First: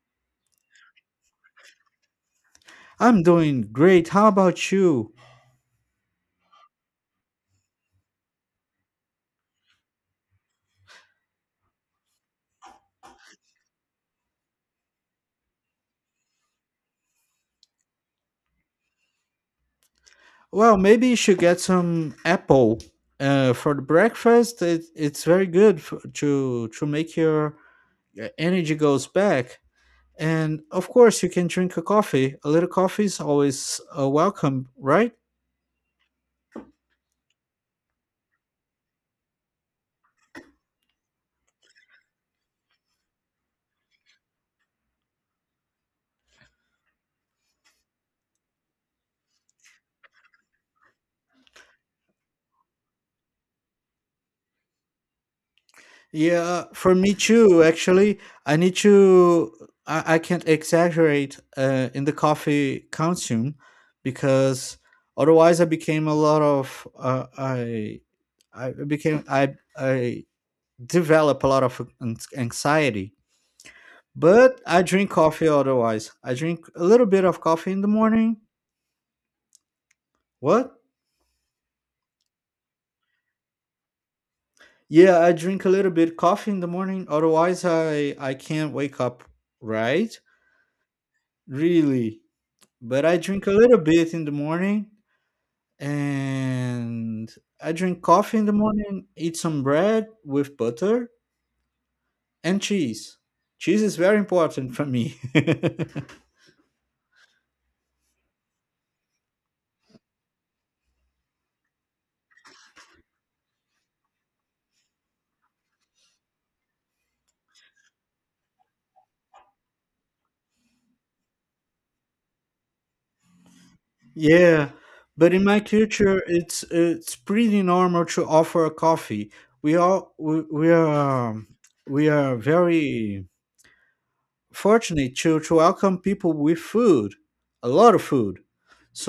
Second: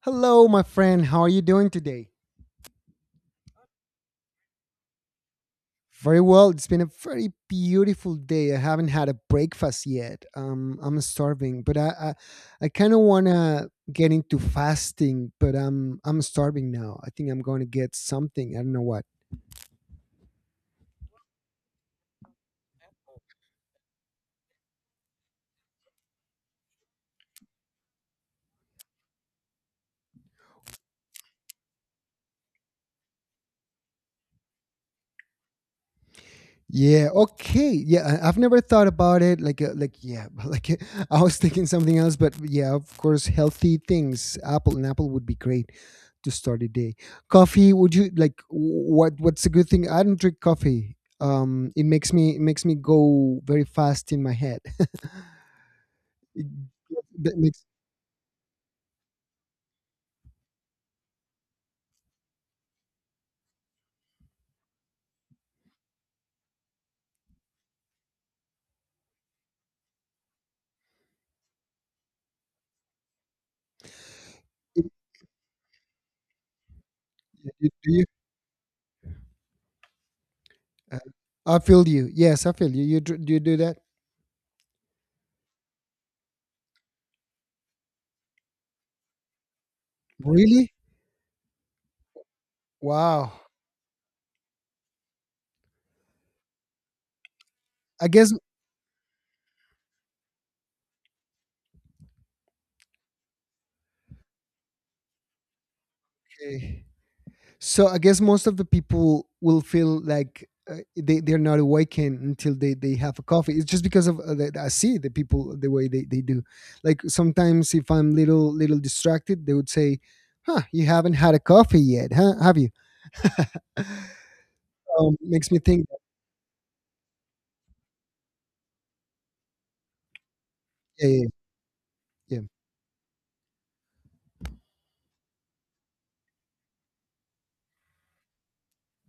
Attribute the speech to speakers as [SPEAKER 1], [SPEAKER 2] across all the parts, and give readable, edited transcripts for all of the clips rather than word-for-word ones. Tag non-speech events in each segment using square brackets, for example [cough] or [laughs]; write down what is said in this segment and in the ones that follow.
[SPEAKER 1] Hello, my friend. How are you doing today?
[SPEAKER 2] I'm doing great. How about you?
[SPEAKER 1] Very well. It's been a very beautiful day. I haven't had a breakfast yet. I'm starving, but I kind of wanna get into fasting, but I'm starving now. I think I'm going to get something. I don't know what.
[SPEAKER 2] Well, maybe you should get some apple for the breakfast. It's very good to make your energy goes back. And of course, you can drink a coffee. A little coffee is always welcome, right?
[SPEAKER 1] Yeah. Okay. Yeah. I've never thought about it. Like, yeah. [laughs] Like, I was thinking something else, but yeah, of course, healthy things. Apple and apple would be great to start a day. Coffee? Would you like? What? What's a good thing? I don't drink coffee. It makes me go very fast in my head. [laughs]
[SPEAKER 2] Yeah,
[SPEAKER 1] It-
[SPEAKER 2] for me
[SPEAKER 1] that
[SPEAKER 2] too.
[SPEAKER 1] makes.
[SPEAKER 2] Actually, I need to. I can't exaggerate in the coffee consume because otherwise I became a lot of. I became I develop a lot of anxiety. But I drink coffee otherwise. I drink a little bit of coffee
[SPEAKER 1] It,
[SPEAKER 2] in the
[SPEAKER 1] do you?
[SPEAKER 2] morning. What?
[SPEAKER 1] Uh, I feel you. Yes, I feel you. Do you do that?
[SPEAKER 2] Yeah, I drink a little bit coffee in the morning. Otherwise, I can't wake up right.
[SPEAKER 1] Really?
[SPEAKER 2] Really. But I
[SPEAKER 1] Wow.
[SPEAKER 2] drink a little bit in the morning and I drink
[SPEAKER 1] I guess.
[SPEAKER 2] coffee in the morning, eat some bread with butter and cheese. Cheese is very important for me.
[SPEAKER 1] Okay. So I guess most of the people will feel like they they're not awakened until they have a coffee. It's just because of that I see the people the way they do. Like sometimes if I'm little distracted, they would say, "Huh, you haven't had a coffee yet, huh? Have you?"
[SPEAKER 2] [laughs] Yeah, but in
[SPEAKER 1] Makes me
[SPEAKER 2] my
[SPEAKER 1] think.
[SPEAKER 2] culture it's pretty normal to offer coffee. We
[SPEAKER 1] Yeah, yeah,
[SPEAKER 2] are um, we are
[SPEAKER 1] yeah.
[SPEAKER 2] very fortunate to welcome people with food, a lot of food.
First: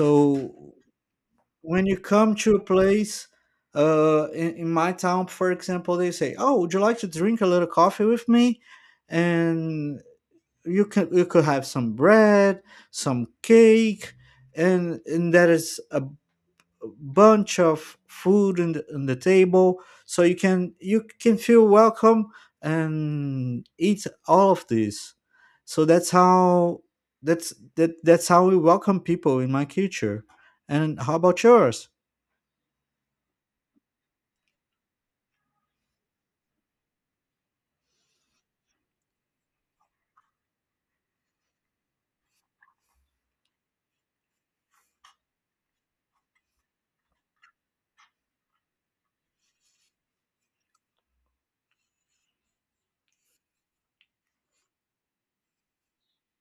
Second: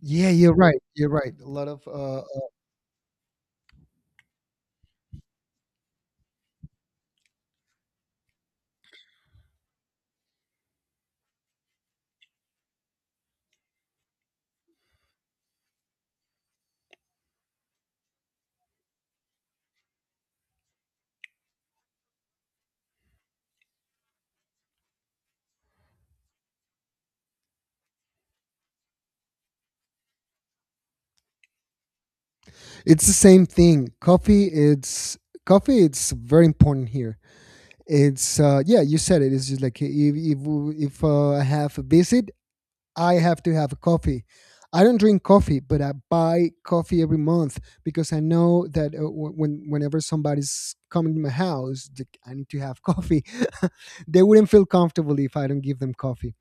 [SPEAKER 1] Yeah, you're right. You're right. A lot
[SPEAKER 2] when
[SPEAKER 1] of
[SPEAKER 2] you come to a place in my town, for example, they say, oh, would you like to drink a little coffee with me, and you could have some bread, some cake? And there is a bunch of food in in the table so you can feel welcome and eat all of this. So that's how that's how we welcome people in my culture. And how about yours?
[SPEAKER 1] it's the same thing. Coffee. It's very important here. It's yeah, you said it. It's just like if I have a visit, I have to have a coffee. I don't drink coffee, but I buy coffee every month because I know that when whenever somebody's coming to my house, I need to have coffee. [laughs] they wouldn't feel comfortable if I don't give them coffee.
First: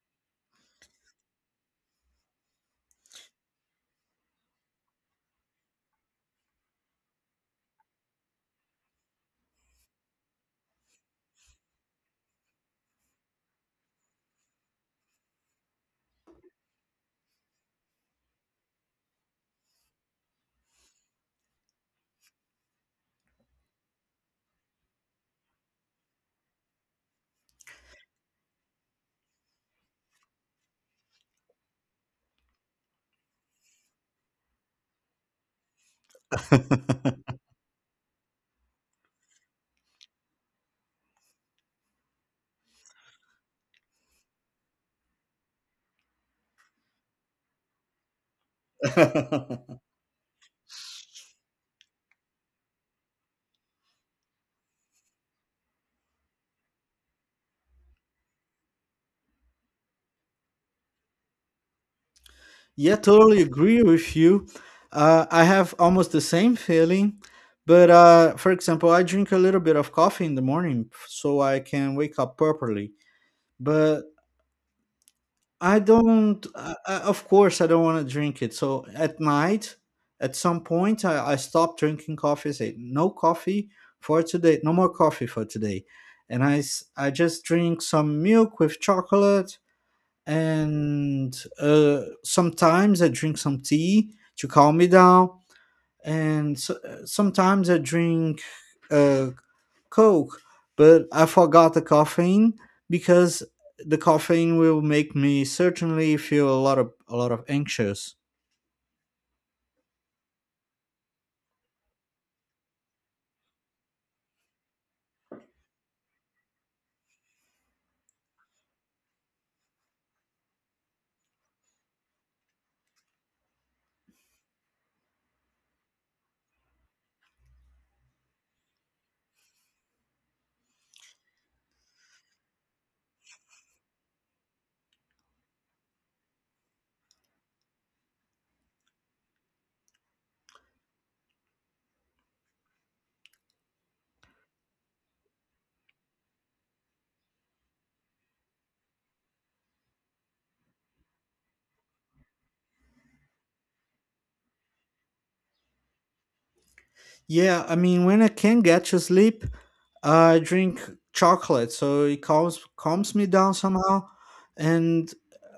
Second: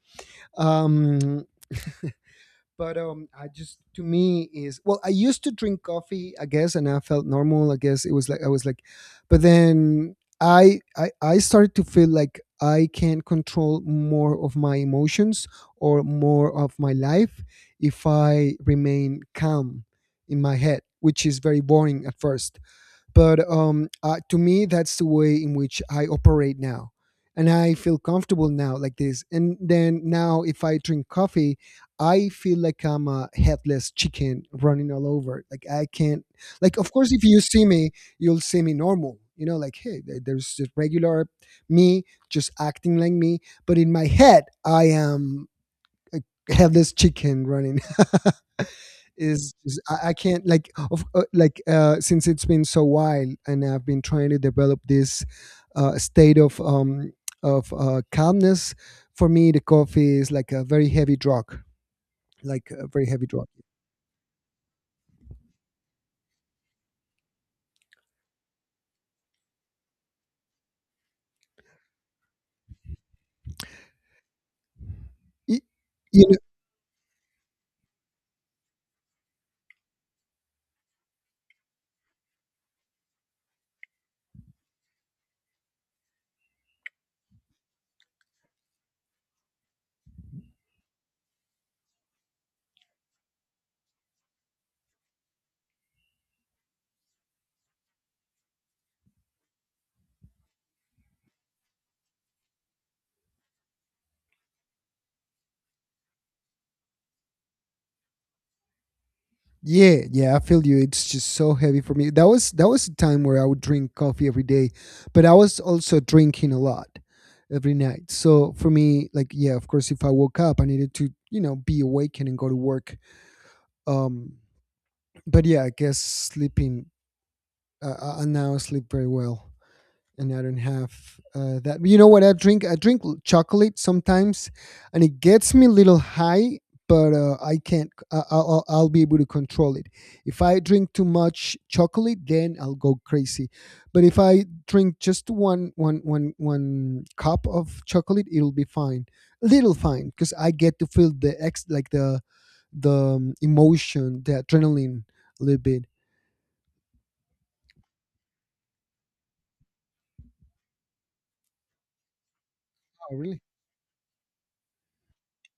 [SPEAKER 1] Um, but I just to me is well I used to drink coffee I guess and I felt normal I guess it was like I was like, but then I started to feel like I can control more of my emotions or more of my life if I remain calm in my head, which is very boring at first, but to me, that's the way in which I operate now. And I feel comfortable now like this. And then now, if I drink coffee, I feel like I'm a headless chicken running all over. Like, I can't, like, of course,
[SPEAKER 2] [laughs]
[SPEAKER 1] if you see me, you'll see me normal. You know, like, hey, there's just regular me just acting like me. But in my head, I am a headless chicken running is. I can't like of like since it's been so while and I've been trying to develop this state of calmness. For me, the coffee is like a very heavy drug, like a
[SPEAKER 2] Yeah,
[SPEAKER 1] very heavy
[SPEAKER 2] totally
[SPEAKER 1] drug.
[SPEAKER 2] agree with you. I have almost the same feeling, but for example, I drink a little bit of coffee in the morning so I can wake up properly. But
[SPEAKER 1] Y-
[SPEAKER 2] I
[SPEAKER 1] You know,
[SPEAKER 2] don't, I, of course, I don't want to drink it. So at night, at some point, I stop drinking coffee. Say no coffee for today, no more coffee for today, and I just drink some milk with chocolate, and sometimes I drink some tea to calm me down, and so, sometimes I drink uh, Coke, but I forgot the caffeine because the caffeine will make me certainly feel a lot of anxious.
[SPEAKER 1] yeah, yeah, I feel you. It's just so heavy for me. That was a time where I would drink coffee every day, but I was also drinking a lot every night. So for me, like yeah, of course, if I woke up, I needed to you know be awake and go to work. Um, but yeah, I guess sleeping. I now sleep very well, and I don't have that. You know what? I drink. Chocolate sometimes, and it gets me a little high. But I can't. I'll be able to control it. If I drink too much chocolate, then I'll go crazy. But if I drink just one cup of chocolate, it'll be fine. A little fine, because I get to feel the ex like the emotion, the adrenaline a little bit.
[SPEAKER 2] Yeah, I mean, when I can get to sleep, I drink chocolate, so it
[SPEAKER 1] Oh,
[SPEAKER 2] calms me
[SPEAKER 1] really?
[SPEAKER 2] down somehow, and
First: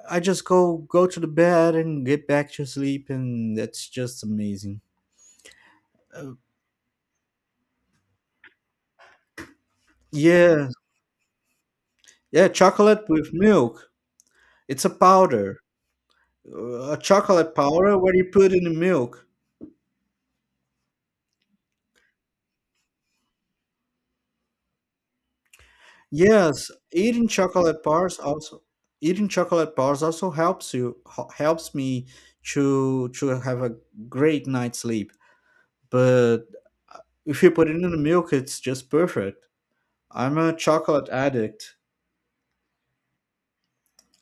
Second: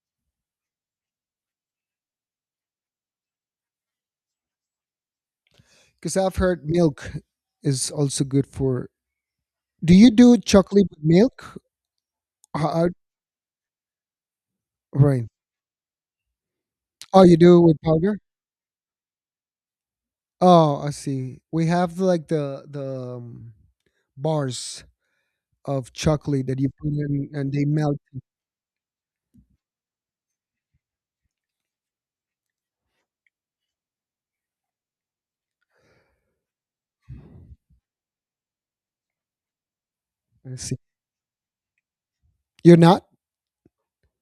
[SPEAKER 2] I just go to the bed and get back to sleep, and that's just amazing.
[SPEAKER 1] Because
[SPEAKER 2] Uh,
[SPEAKER 1] I've heard milk is also good for. Do you do
[SPEAKER 2] yeah,
[SPEAKER 1] chocolate with milk?
[SPEAKER 2] yeah,
[SPEAKER 1] Uh,
[SPEAKER 2] chocolate with milk. It's a
[SPEAKER 1] right.
[SPEAKER 2] powder, a
[SPEAKER 1] Oh, you
[SPEAKER 2] chocolate
[SPEAKER 1] do with
[SPEAKER 2] powder where
[SPEAKER 1] powder?
[SPEAKER 2] you put in the milk.
[SPEAKER 1] Oh, I see. We have like the bars of chocolate that you
[SPEAKER 2] Yes,
[SPEAKER 1] put in and they melt.
[SPEAKER 2] eating chocolate bars also helps me to have a great night's sleep. But if you put it in the milk, it's just perfect. I'm a
[SPEAKER 1] I see.
[SPEAKER 2] chocolate addict.
[SPEAKER 1] You're not,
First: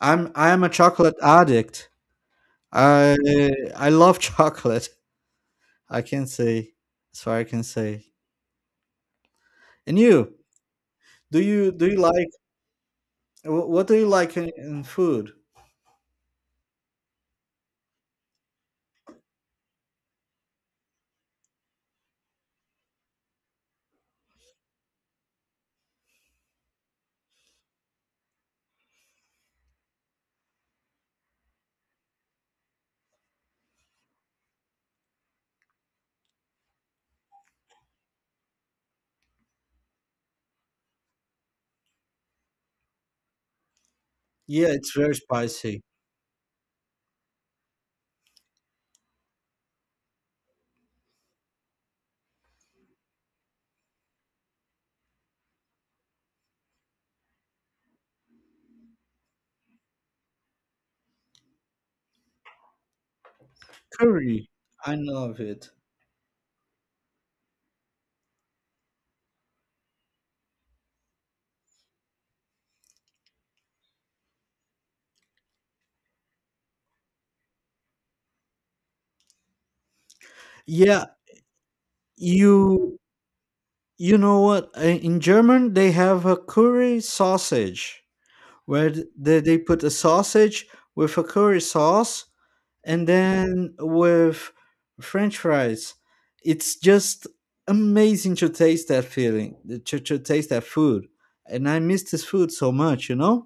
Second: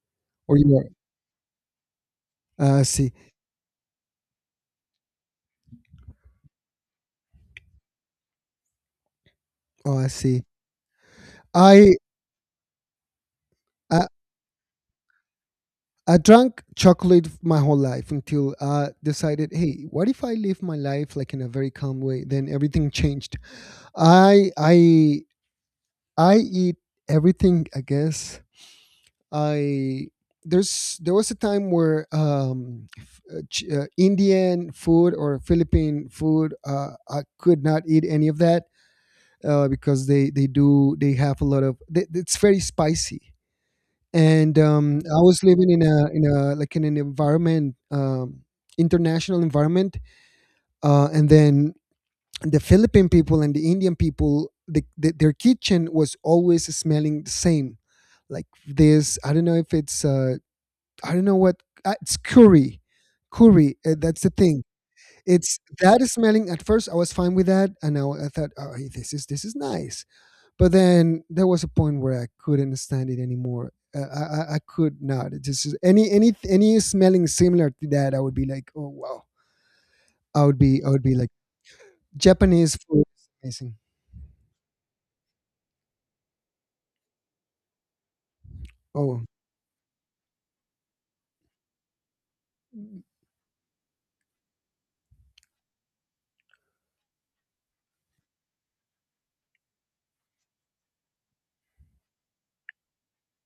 [SPEAKER 2] I
[SPEAKER 1] or
[SPEAKER 2] am
[SPEAKER 1] you
[SPEAKER 2] a chocolate addict.
[SPEAKER 1] are. I see.
[SPEAKER 2] I I love [laughs] chocolate. I can say that's what I can say.
[SPEAKER 1] Oh,
[SPEAKER 2] And
[SPEAKER 1] I
[SPEAKER 2] you,
[SPEAKER 1] see.
[SPEAKER 2] do
[SPEAKER 1] I
[SPEAKER 2] you like what do you
[SPEAKER 1] I,
[SPEAKER 2] like in food?
[SPEAKER 1] I drank chocolate my whole life until I decided, hey, what if I live my life like in a very calm way? Then everything changed. I I I eat everything, I guess. I there's there was a time where Indian food or Philippine food, I could not eat any of that because they have a lot of it's very spicy. And
[SPEAKER 2] Yeah, it's very
[SPEAKER 1] I was living
[SPEAKER 2] spicy.
[SPEAKER 1] in a like in an environment, international environment, and then the Philippine people and the Indian people, their kitchen was always smelling the same like this. I don't know if it's I don't know what it's curry, curry. That's the
[SPEAKER 2] Curry,
[SPEAKER 1] thing.
[SPEAKER 2] I love
[SPEAKER 1] It's
[SPEAKER 2] it.
[SPEAKER 1] that is smelling. At first, I was fine with that, and I thought, oh, hey, this is nice. But then there was a point where I couldn't stand it anymore. I could not. It just any smelling similar to that, I would be like, oh wow. I would
[SPEAKER 2] Yeah,
[SPEAKER 1] be like Japanese
[SPEAKER 2] you
[SPEAKER 1] food is amazing.
[SPEAKER 2] you know what? I- In German, they have a curry sausage, where
[SPEAKER 1] Oh,
[SPEAKER 2] they put a sausage with a curry sauce and then with french fries. It's just amazing to taste that feeling, to taste that food. And I miss this food so much, you know?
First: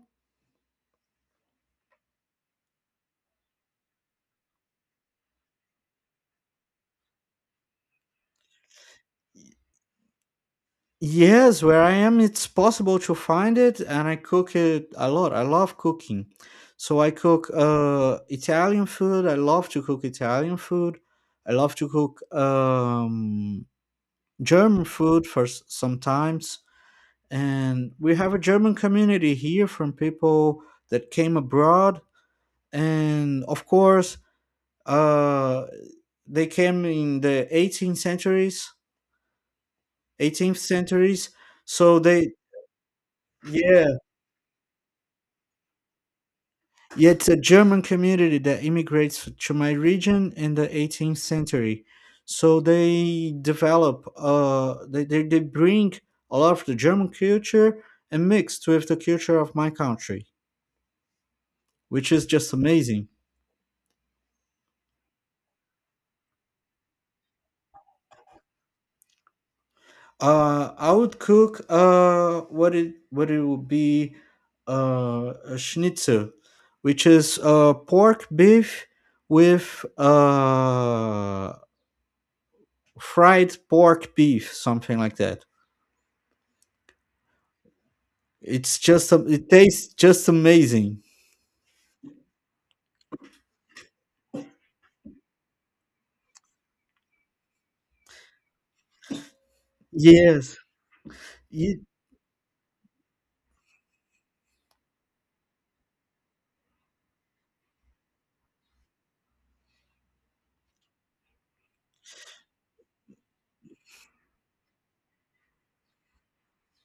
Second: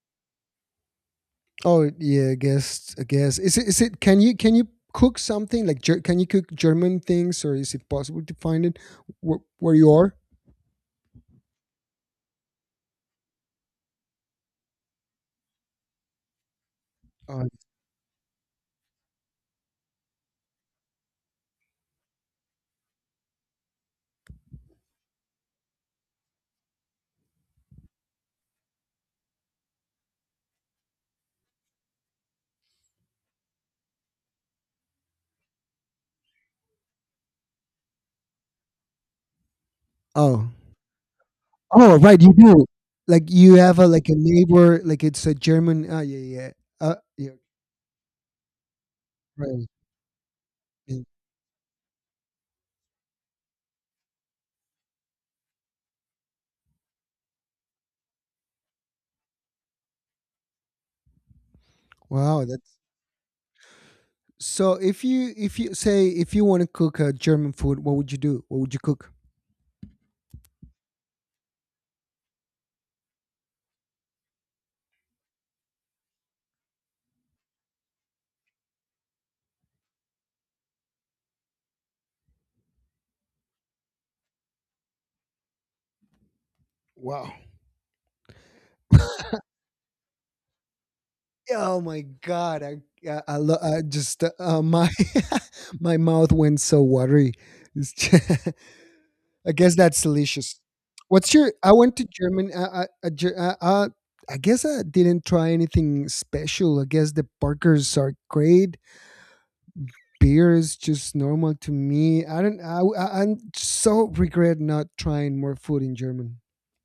[SPEAKER 1] oh yeah, I guess is it can you cook something like can you cook German things or is it possible to find it where you are?
[SPEAKER 2] Yes, where I am, it's possible to find it, and I cook it a lot. I love cooking. So I
[SPEAKER 1] Uh,
[SPEAKER 2] cook italian food. I love to cook italian food. I love to cook German food for sometimes, and we have a German community here from people that came abroad, and of course, uh, they came in the 18th centuries,
[SPEAKER 1] oh
[SPEAKER 2] 18th centuries,
[SPEAKER 1] oh
[SPEAKER 2] so
[SPEAKER 1] right,
[SPEAKER 2] they.
[SPEAKER 1] you do. Like you have a
[SPEAKER 2] Yeah,
[SPEAKER 1] like a neighbor like it's a German. Ah yeah yeah.
[SPEAKER 2] yeah, it's
[SPEAKER 1] Yeah
[SPEAKER 2] a German community that immigrates to
[SPEAKER 1] right.
[SPEAKER 2] my region in the
[SPEAKER 1] Yeah.
[SPEAKER 2] 18th century, so they develop they bring a lot of the German culture and mixed with the culture of my country, which is
[SPEAKER 1] Wow,
[SPEAKER 2] just
[SPEAKER 1] that's
[SPEAKER 2] amazing.
[SPEAKER 1] so. If you say if you want to cook German food, what would you do? What would you cook?
[SPEAKER 2] I would cook what it would be a schnitzel, which is pork beef with fried pork beef, something like that.
[SPEAKER 1] Wow.
[SPEAKER 2] It's just
[SPEAKER 1] [laughs]
[SPEAKER 2] it tastes just amazing.
[SPEAKER 1] Oh my god, I just my [laughs] my mouth went so watery. It's ju- [laughs] I guess that's
[SPEAKER 2] Yes.
[SPEAKER 1] delicious. What's your? I
[SPEAKER 2] Ye-
[SPEAKER 1] went to Germany. I guess I didn't try anything special. I guess the burgers are great. Beer is just normal to me. I don't. I'm so regret not trying more food in German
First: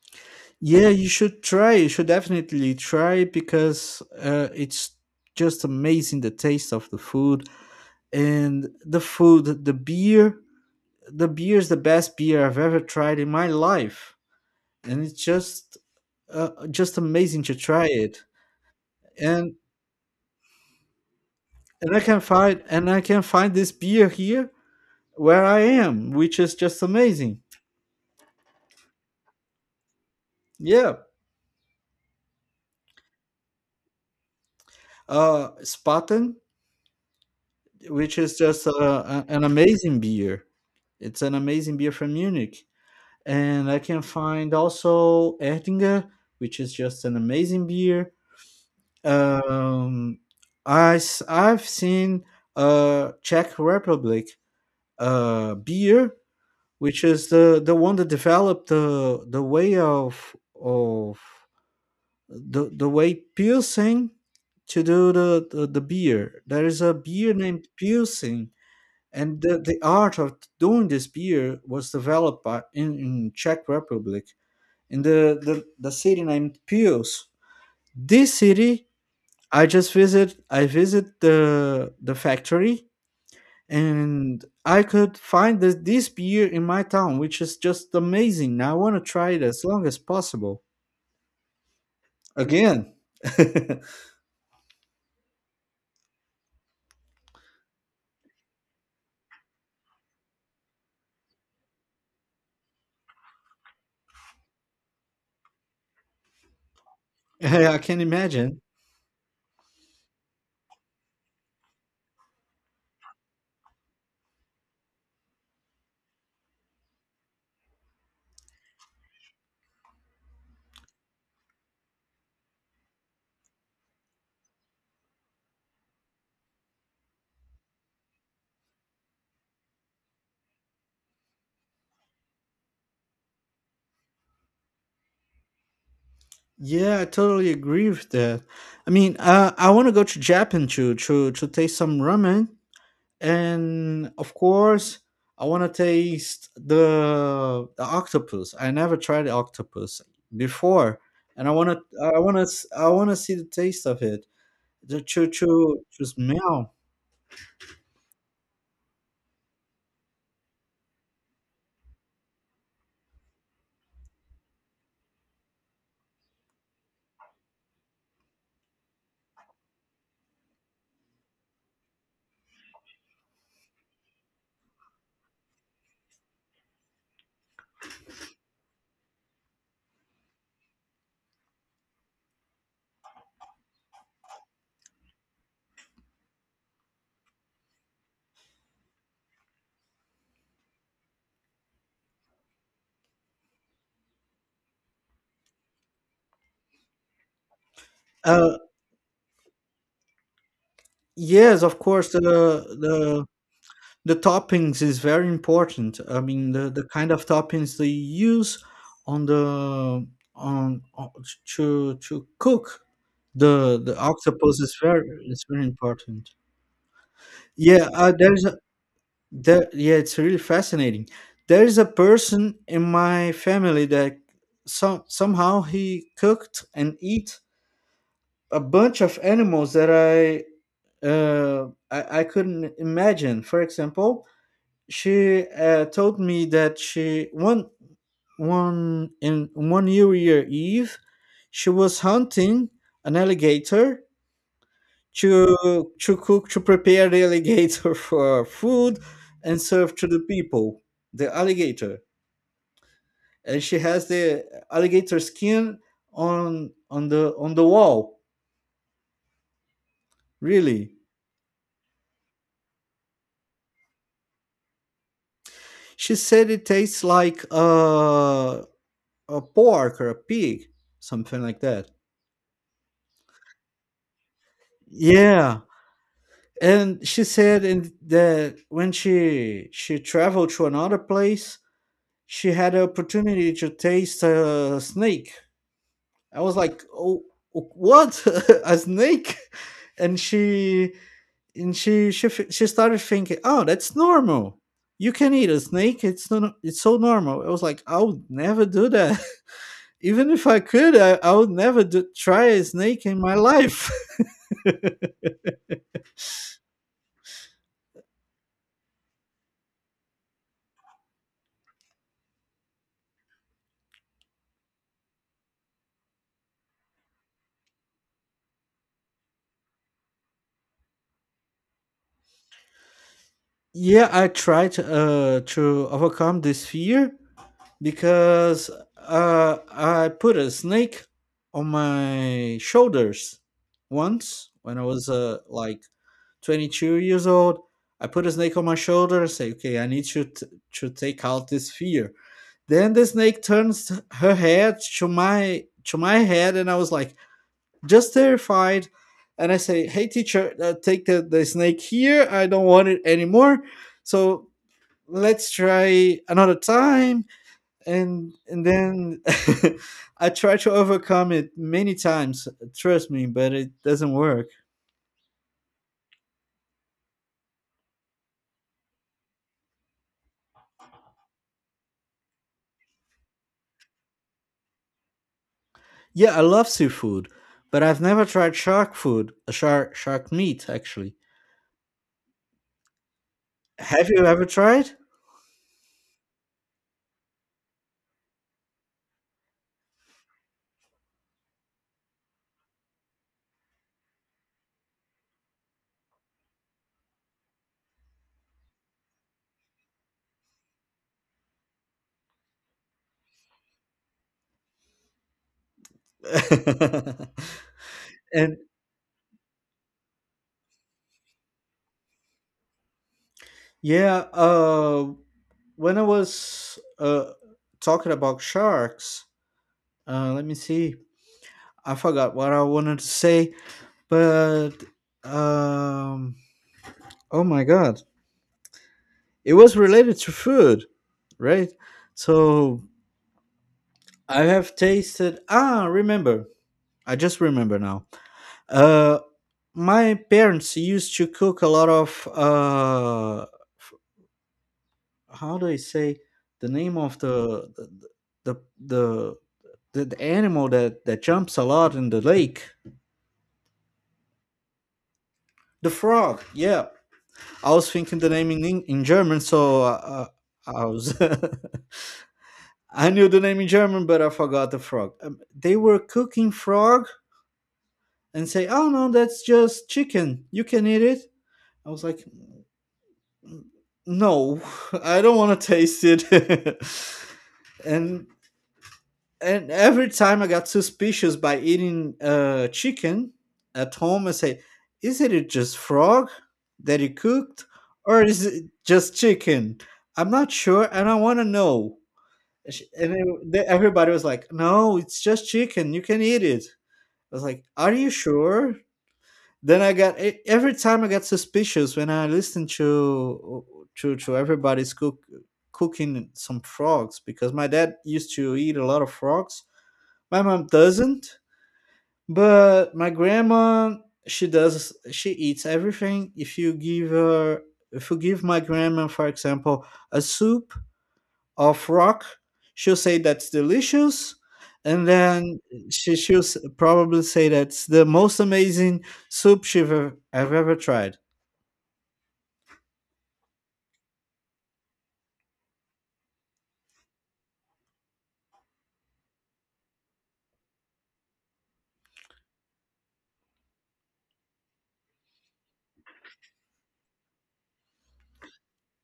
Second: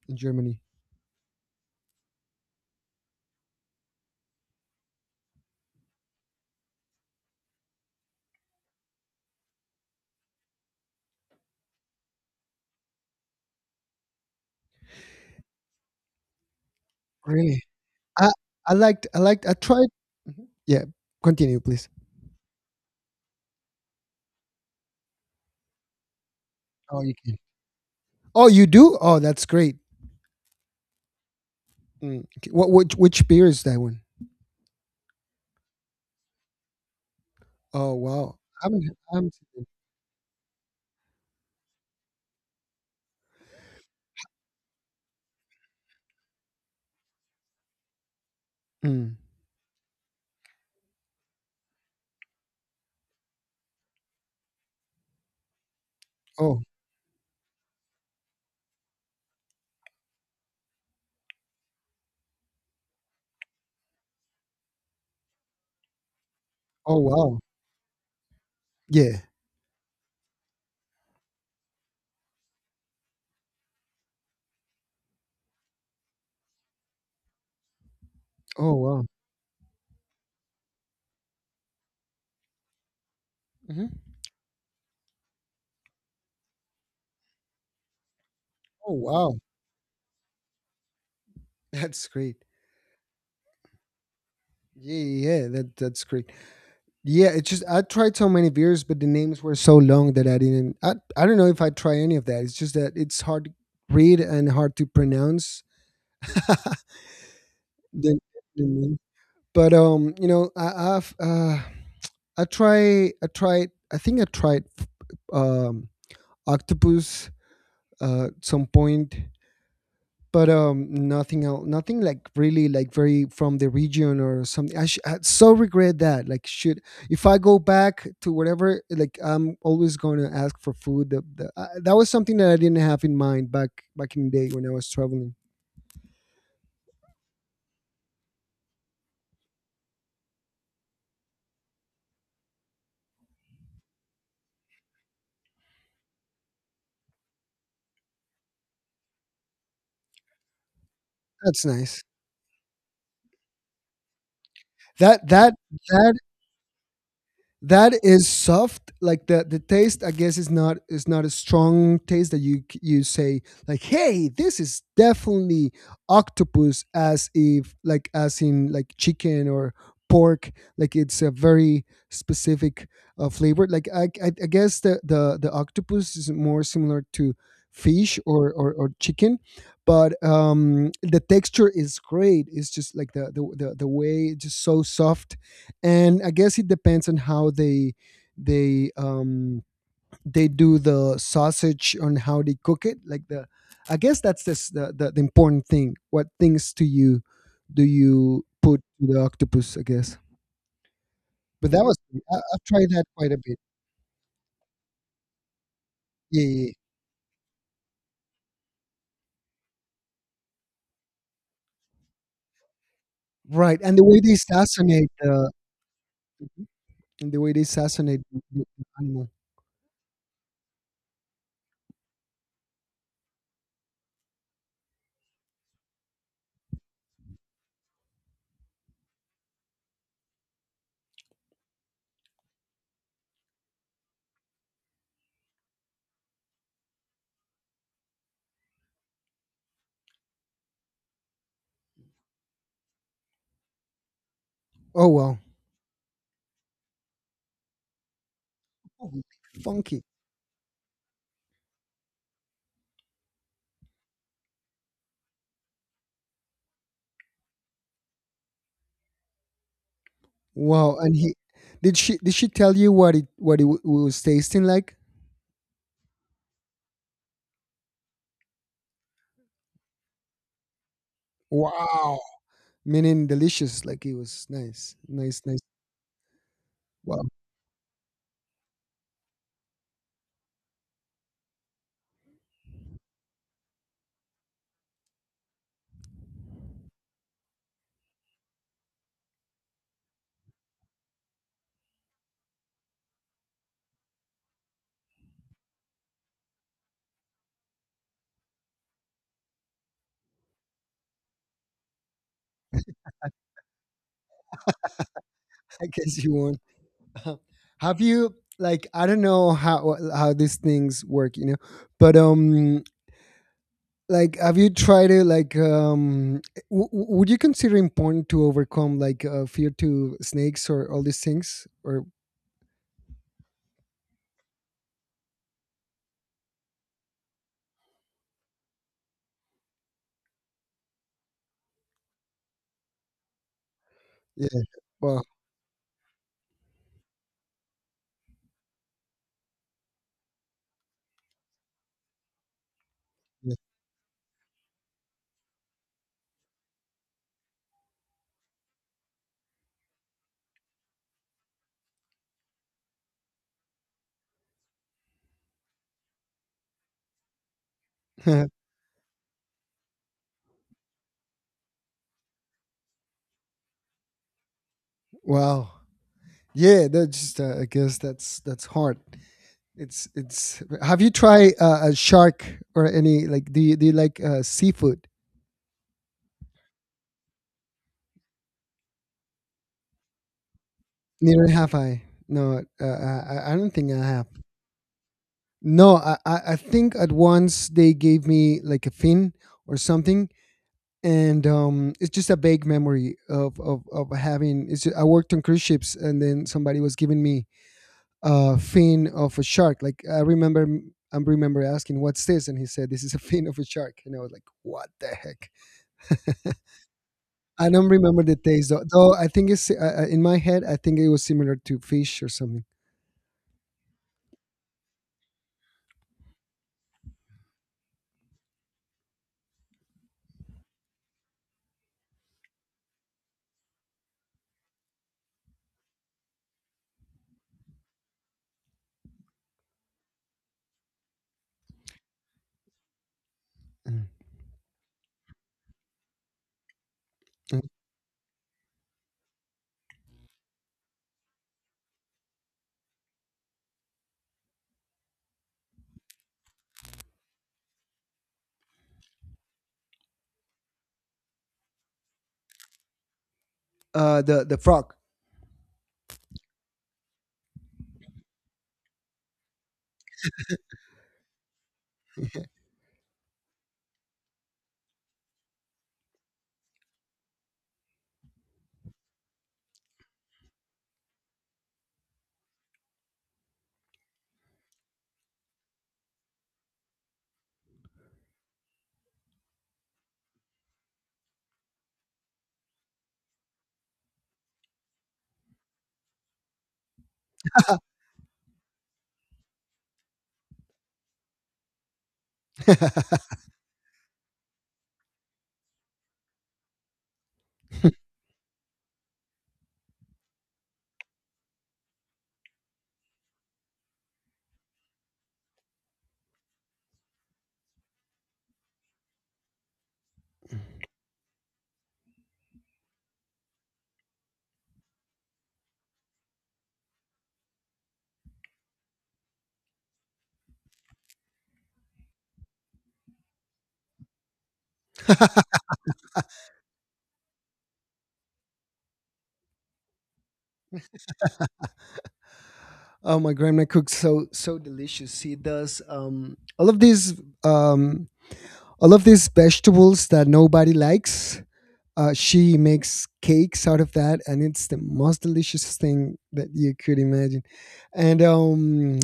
[SPEAKER 1] in Germany.
[SPEAKER 2] yeah, you should try. You should definitely try because it's just amazing the taste of the food and the beer. The beer is the best beer I've ever tried in my life, and it's just amazing to
[SPEAKER 1] Really,
[SPEAKER 2] try it.
[SPEAKER 1] I I liked I
[SPEAKER 2] And
[SPEAKER 1] tried. Yeah, continue please.
[SPEAKER 2] and I can find this beer here where I am, which is just
[SPEAKER 1] Oh, you can.
[SPEAKER 2] amazing.
[SPEAKER 1] Oh, you do? Oh, that's great.
[SPEAKER 2] Yeah,
[SPEAKER 1] Mm. What which beer is that one?
[SPEAKER 2] Spaten,
[SPEAKER 1] Oh
[SPEAKER 2] which is
[SPEAKER 1] wow, I
[SPEAKER 2] just
[SPEAKER 1] haven't I haven't
[SPEAKER 2] an
[SPEAKER 1] seen
[SPEAKER 2] amazing beer. It's an amazing beer from Munich, and I can find also Erdinger, which is just an amazing beer.
[SPEAKER 1] it. Mm.
[SPEAKER 2] Um, I've seen Czech Republic beer,
[SPEAKER 1] Oh
[SPEAKER 2] which is the one that developed the way of the way Pilsen to do the beer. There is a
[SPEAKER 1] oh
[SPEAKER 2] beer
[SPEAKER 1] wow,
[SPEAKER 2] named Pilsen.
[SPEAKER 1] yeah.
[SPEAKER 2] And the art of doing this beer was developed by, in Czech Republic in the city named Pils. This
[SPEAKER 1] Oh
[SPEAKER 2] city
[SPEAKER 1] wow.
[SPEAKER 2] I just visit I visit the factory,
[SPEAKER 1] Hmm.
[SPEAKER 2] and I could find this beer in my town, which is just amazing. I
[SPEAKER 1] Oh
[SPEAKER 2] want to try
[SPEAKER 1] wow,
[SPEAKER 2] it as long as possible.
[SPEAKER 1] [laughs] that's great.
[SPEAKER 2] Again. [laughs]
[SPEAKER 1] Yeah yeah yeah, that that's great. Yeah, it's just I tried so many beers, but the names were so long that I didn't. I don't know if I try any of that. It's just that it's hard to read and hard to pronounce. [laughs]
[SPEAKER 2] Yeah, I can
[SPEAKER 1] the,
[SPEAKER 2] imagine.
[SPEAKER 1] the name. But you know, I've I tried I think I tried um octopus at some point, but nothing else, nothing like really like very from the region or something. I so regret that. Like, should if I go back to whatever, like I'm always going to ask for food. That was something that I didn't have in mind back back in the day when I was traveling.
[SPEAKER 2] Yeah, I totally agree with that. I mean, I want to go to Japan to to taste some ramen, and of course I want to taste the octopus. I never tried the octopus before, and I
[SPEAKER 1] That's
[SPEAKER 2] want to
[SPEAKER 1] nice.
[SPEAKER 2] I want to see the taste of it, the
[SPEAKER 1] That
[SPEAKER 2] choo
[SPEAKER 1] that
[SPEAKER 2] choo to
[SPEAKER 1] that
[SPEAKER 2] smell.
[SPEAKER 1] That is soft. Like the taste, I guess, is not a strong taste that you you say like, "Hey, this is definitely octopus," as if like as in like chicken or pork. Like it's a very specific flavor. Like I guess the the octopus is more similar to fish or or chicken, but the texture is great. It's just like the way it's just so soft and I guess it depends on how they they um they do the sausage on how they cook it. I guess that's this, the important thing. What things do you
[SPEAKER 2] uh
[SPEAKER 1] put to the octopus? I guess.
[SPEAKER 2] yes,
[SPEAKER 1] But
[SPEAKER 2] of
[SPEAKER 1] that was
[SPEAKER 2] course,
[SPEAKER 1] I've tried that quite a bit.
[SPEAKER 2] the toppings is very important. I
[SPEAKER 1] Yeah,
[SPEAKER 2] mean,
[SPEAKER 1] yeah, yeah.
[SPEAKER 2] the kind of toppings they use on the on to cook
[SPEAKER 1] Right.
[SPEAKER 2] the octopus is very important.
[SPEAKER 1] And the way they
[SPEAKER 2] Yeah,
[SPEAKER 1] assassinate. The animal.
[SPEAKER 2] that yeah, it's really fascinating. There is a person in my family that some somehow he cooked and eat a bunch of animals that I I couldn't imagine. For example, she told me that she one one in one New Year Eve she was hunting an alligator
[SPEAKER 1] Oh wow,
[SPEAKER 2] to cook to prepare the alligator [laughs] for food
[SPEAKER 1] oh,
[SPEAKER 2] and serve
[SPEAKER 1] funky.
[SPEAKER 2] to the people the alligator. And she has the alligator skin on the wall, really.
[SPEAKER 1] Wow, and he did she tell you what it was tasting like?
[SPEAKER 2] She said it tastes like a pork or a pig, something like that.
[SPEAKER 1] Wow. Meaning delicious like it was nice nice nice.
[SPEAKER 2] Yeah, and she
[SPEAKER 1] Well,
[SPEAKER 2] said in that when she traveled to another place, she had the opportunity to taste a snake. I was like, oh, what? [laughs] A snake? And she started thinking, oh, that's normal. You can eat a snake. It's no, no, it's so normal. I was like, I would never do that. [laughs] Even if I could, I would never do, try a snake in my life. [laughs]
[SPEAKER 1] [laughs] I guess you won't. [laughs] have you like I don't know how these things work you know, but like have you tried to like would you consider important to overcome like fear to snakes or all these things or
[SPEAKER 2] Yeah, I tried to overcome this fear because I put a snake on my shoulders once
[SPEAKER 1] yeah
[SPEAKER 2] when I was
[SPEAKER 1] well
[SPEAKER 2] like 22 years old. I put a snake on my shoulder and say, okay, I need you to take out this fear. Then the snake turns her head to my head, and I was like, just terrified. And I say, hey, teacher, take the snake here. I don't want it anymore. So let's try another time.
[SPEAKER 1] yeah.
[SPEAKER 2] And then [laughs] I try to overcome it many times. Trust me, but it doesn't work.
[SPEAKER 1] [laughs] wow yeah that's just I guess that's hard. It's have you tried a shark or any like do you like seafood?
[SPEAKER 2] Yeah, I love seafood, but I've never tried shark food, shark meat actually.
[SPEAKER 1] Neither have I. No, I don't think I
[SPEAKER 2] Have you
[SPEAKER 1] have.
[SPEAKER 2] ever tried?
[SPEAKER 1] No, I think at once they gave me like a fin or something, and it's just a vague memory of having. I worked on cruise ships, and then somebody was giving me a fin of a shark. Like I remember asking, "What's this?" And he said, "This is a fin of a shark," and I was like, "What the heck?"
[SPEAKER 2] [laughs]
[SPEAKER 1] I don't remember the
[SPEAKER 2] And
[SPEAKER 1] taste though. Though I think it's in my head. I think it was similar to fish or something.
[SPEAKER 2] yeah, when I was talking about sharks, let me see. I forgot what I wanted to say, but um, oh my god, it was related to food, right? So
[SPEAKER 1] Mm.
[SPEAKER 2] I have tasted. Ah, remember. I just
[SPEAKER 1] Mm.
[SPEAKER 2] remember now. Uh, my parents used to cook a lot of. How do I say the name of the the the animal that that jumps a lot in the lake?
[SPEAKER 1] The frog.
[SPEAKER 2] The frog. Yeah, I was thinking the name in in German, so I was. [laughs] I knew the name in German, but I forgot the frog. They were cooking frog and say, "Oh no, that's just chicken. You can eat it." I was like, "No, [laughs] I don't want to taste it." [laughs] and and every time I got suspicious by eating chicken at home, I say, "Isn't it just frog that you cooked, or is it just chicken? I'm not sure, and I want to know." And
[SPEAKER 1] [laughs]
[SPEAKER 2] then everybody was like, "No, it's just chicken. You can eat it." I was like, "Are you sure?" Then every time I got suspicious when I listened to to everybody's cooking some frogs, because my dad used to eat a lot of frogs. My mom doesn't, but my grandma, she eats everything. If you give her if you give my grandma, for example, a soup of rock, she'll say that's delicious, and then she'll probably say that's the most amazing soup I've ever tried.
[SPEAKER 1] oh, my grandma cooks so so delicious. She does um all of these vegetables that nobody likes. She makes cakes out of that, and it's the most delicious thing that you could imagine. And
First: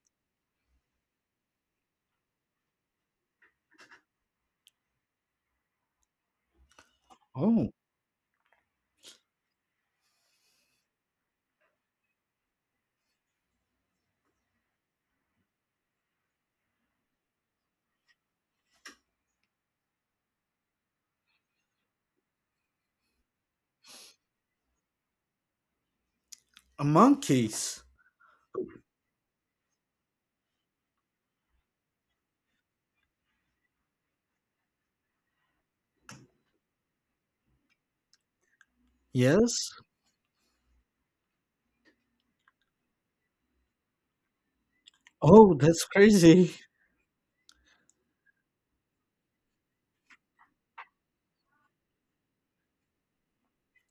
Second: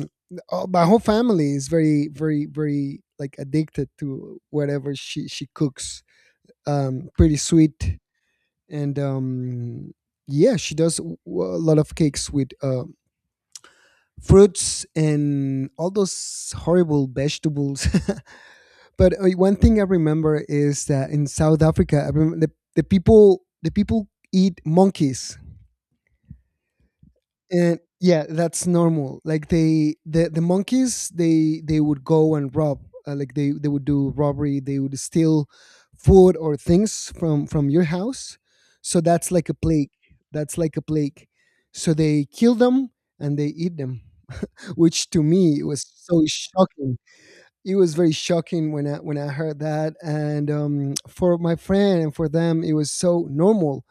[SPEAKER 1] My whole family is very, very, very like addicted to whatever she cooks. Um, pretty
[SPEAKER 2] Oh,
[SPEAKER 1] sweet. And Yeah, she does a lot of cakes with fruits and all those horrible vegetables. [laughs] but one thing I remember is that in South Africa, I remember the people eat monkeys, and
[SPEAKER 2] monkeys?
[SPEAKER 1] yeah, that's normal. Like the monkeys, they would go and rob, like they would do robbery, they would steal food or things from your house. So that's like a
[SPEAKER 2] Yes.
[SPEAKER 1] plague. That's like a plague. So they kill them and they eat them, [laughs] which to
[SPEAKER 2] Oh,
[SPEAKER 1] me
[SPEAKER 2] that's
[SPEAKER 1] was so
[SPEAKER 2] crazy.
[SPEAKER 1] shocking. It was very shocking when I heard that. And for my friend and for them, it was so normal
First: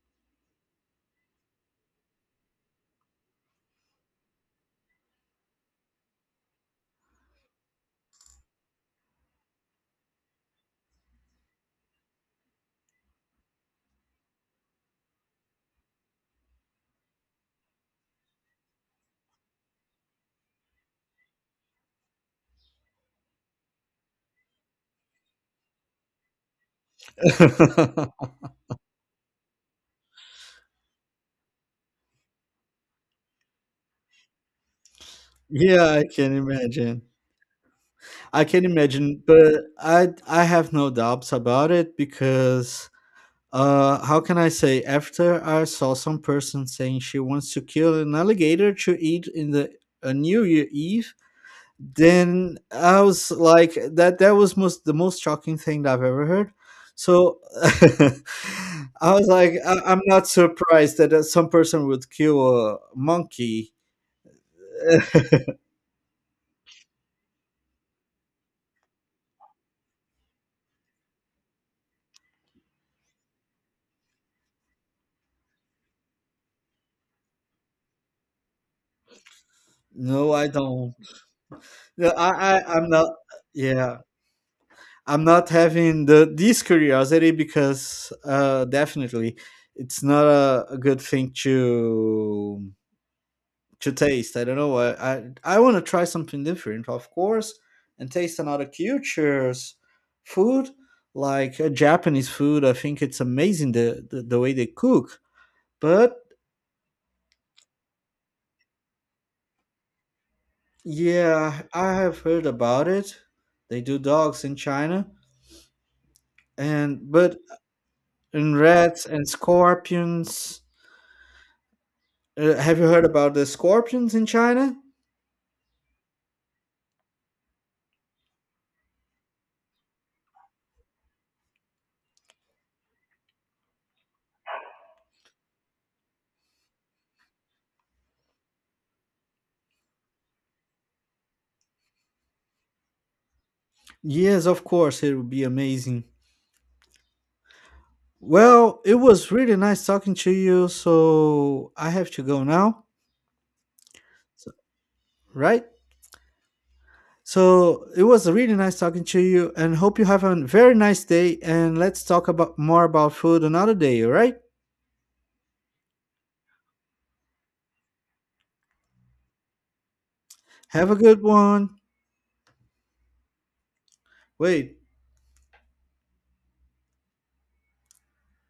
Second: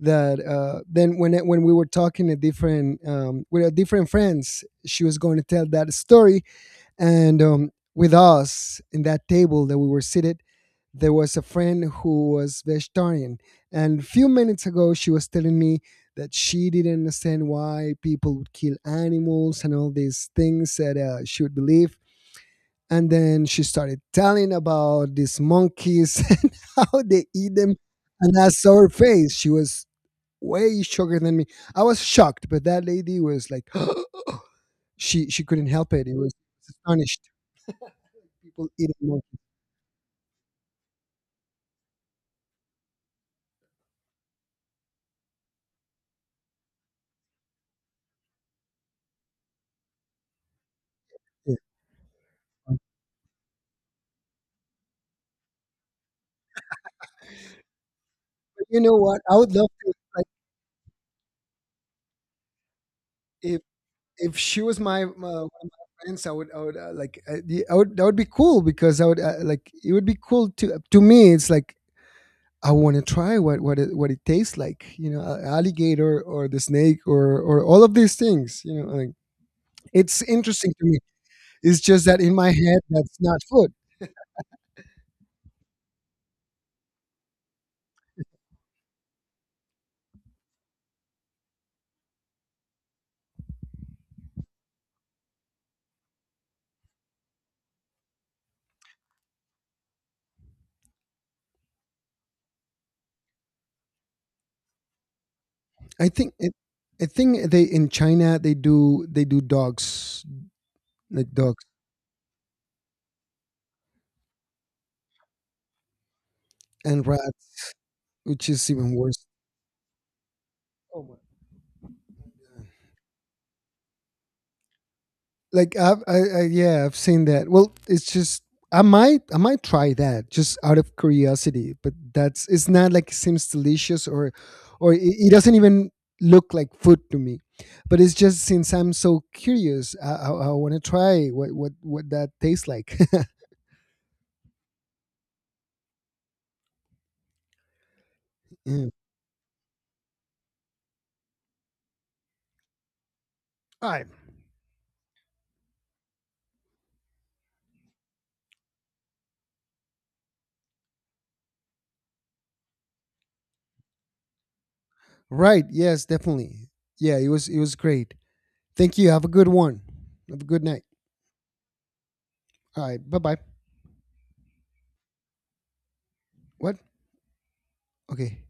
[SPEAKER 1] that then when we were talking to different with our different friends, she was going to tell that story. And with us in that table that we were seated, there was a friend who was vegetarian. And a few minutes ago, she was telling me that she didn't understand why people would kill animals and all these things that she would believe, and then she started telling about these monkeys [laughs] and how they eat them.
[SPEAKER 2] [laughs]
[SPEAKER 1] And I saw her face. She was way shorter than me. I was shocked, but that lady was like, [gasps] she couldn't
[SPEAKER 2] Yeah,
[SPEAKER 1] help
[SPEAKER 2] I
[SPEAKER 1] it. It was
[SPEAKER 2] can imagine.
[SPEAKER 1] astonished,
[SPEAKER 2] I can
[SPEAKER 1] people eating
[SPEAKER 2] imagine,
[SPEAKER 1] monkeys.
[SPEAKER 2] but I have no doubts about it because how can I say after I saw some person saying she wants to kill an alligator to eat in the a New Year Eve,
[SPEAKER 1] Yeah.
[SPEAKER 2] then I was like that that was most the most shocking thing that I've ever heard. So [laughs]
[SPEAKER 1] But you know
[SPEAKER 2] I
[SPEAKER 1] what?
[SPEAKER 2] was
[SPEAKER 1] I would
[SPEAKER 2] like,
[SPEAKER 1] love
[SPEAKER 2] I,
[SPEAKER 1] to,
[SPEAKER 2] I'm
[SPEAKER 1] like,
[SPEAKER 2] not surprised that some person would kill a
[SPEAKER 1] if
[SPEAKER 2] monkey.
[SPEAKER 1] if she was my one of my friends, I would I would, that would be cool, because I would like, it would be cool to me. It's like, I want to try what what it tastes like, you know, alligator or the snake or all of these things, you know. Like, it's
[SPEAKER 2] No, I
[SPEAKER 1] interesting to
[SPEAKER 2] don't.
[SPEAKER 1] me. It's just
[SPEAKER 2] No,
[SPEAKER 1] that in my
[SPEAKER 2] I
[SPEAKER 1] head,
[SPEAKER 2] I'm not.
[SPEAKER 1] that's not food.
[SPEAKER 2] Yeah, I'm not having the this curiosity because definitely it's not a, a good thing to taste. I don't know. I want to try something different, of course, and taste another culture's food, like Japanese food. I think it's amazing the way they cook.
[SPEAKER 1] I
[SPEAKER 2] But
[SPEAKER 1] think it, I think they in China they do, they do dogs, like dogs
[SPEAKER 2] yeah, I have heard about it. They do dogs in China,
[SPEAKER 1] and
[SPEAKER 2] and but
[SPEAKER 1] rats, which
[SPEAKER 2] in
[SPEAKER 1] is even
[SPEAKER 2] rats
[SPEAKER 1] worse.
[SPEAKER 2] and scorpions.
[SPEAKER 1] Oh my god.
[SPEAKER 2] Have you heard about the scorpions in China?
[SPEAKER 1] Like I yeah, I've seen that. Well, it's just, I might try that just out of curiosity, but that's, it's not like it seems delicious, or it doesn't even look like food to me. But it's just, since I'm so curious, I want to try what what that tastes like. [laughs]
[SPEAKER 2] Yes, of course, it would be amazing. Well,
[SPEAKER 1] Mm.
[SPEAKER 2] it was really nice talking to you. So I have to go now,
[SPEAKER 1] All right.
[SPEAKER 2] so, right? So it was really nice talking to you, and hope you have a very nice day. And let's talk about more about food another day. All right?
[SPEAKER 1] Right, yes, definitely. Yeah, it was, it was great. Thank you, have a good one. Have a good night.
[SPEAKER 2] Have a good one.
[SPEAKER 1] All right, bye bye.
[SPEAKER 2] Wait.
[SPEAKER 1] What? Okay.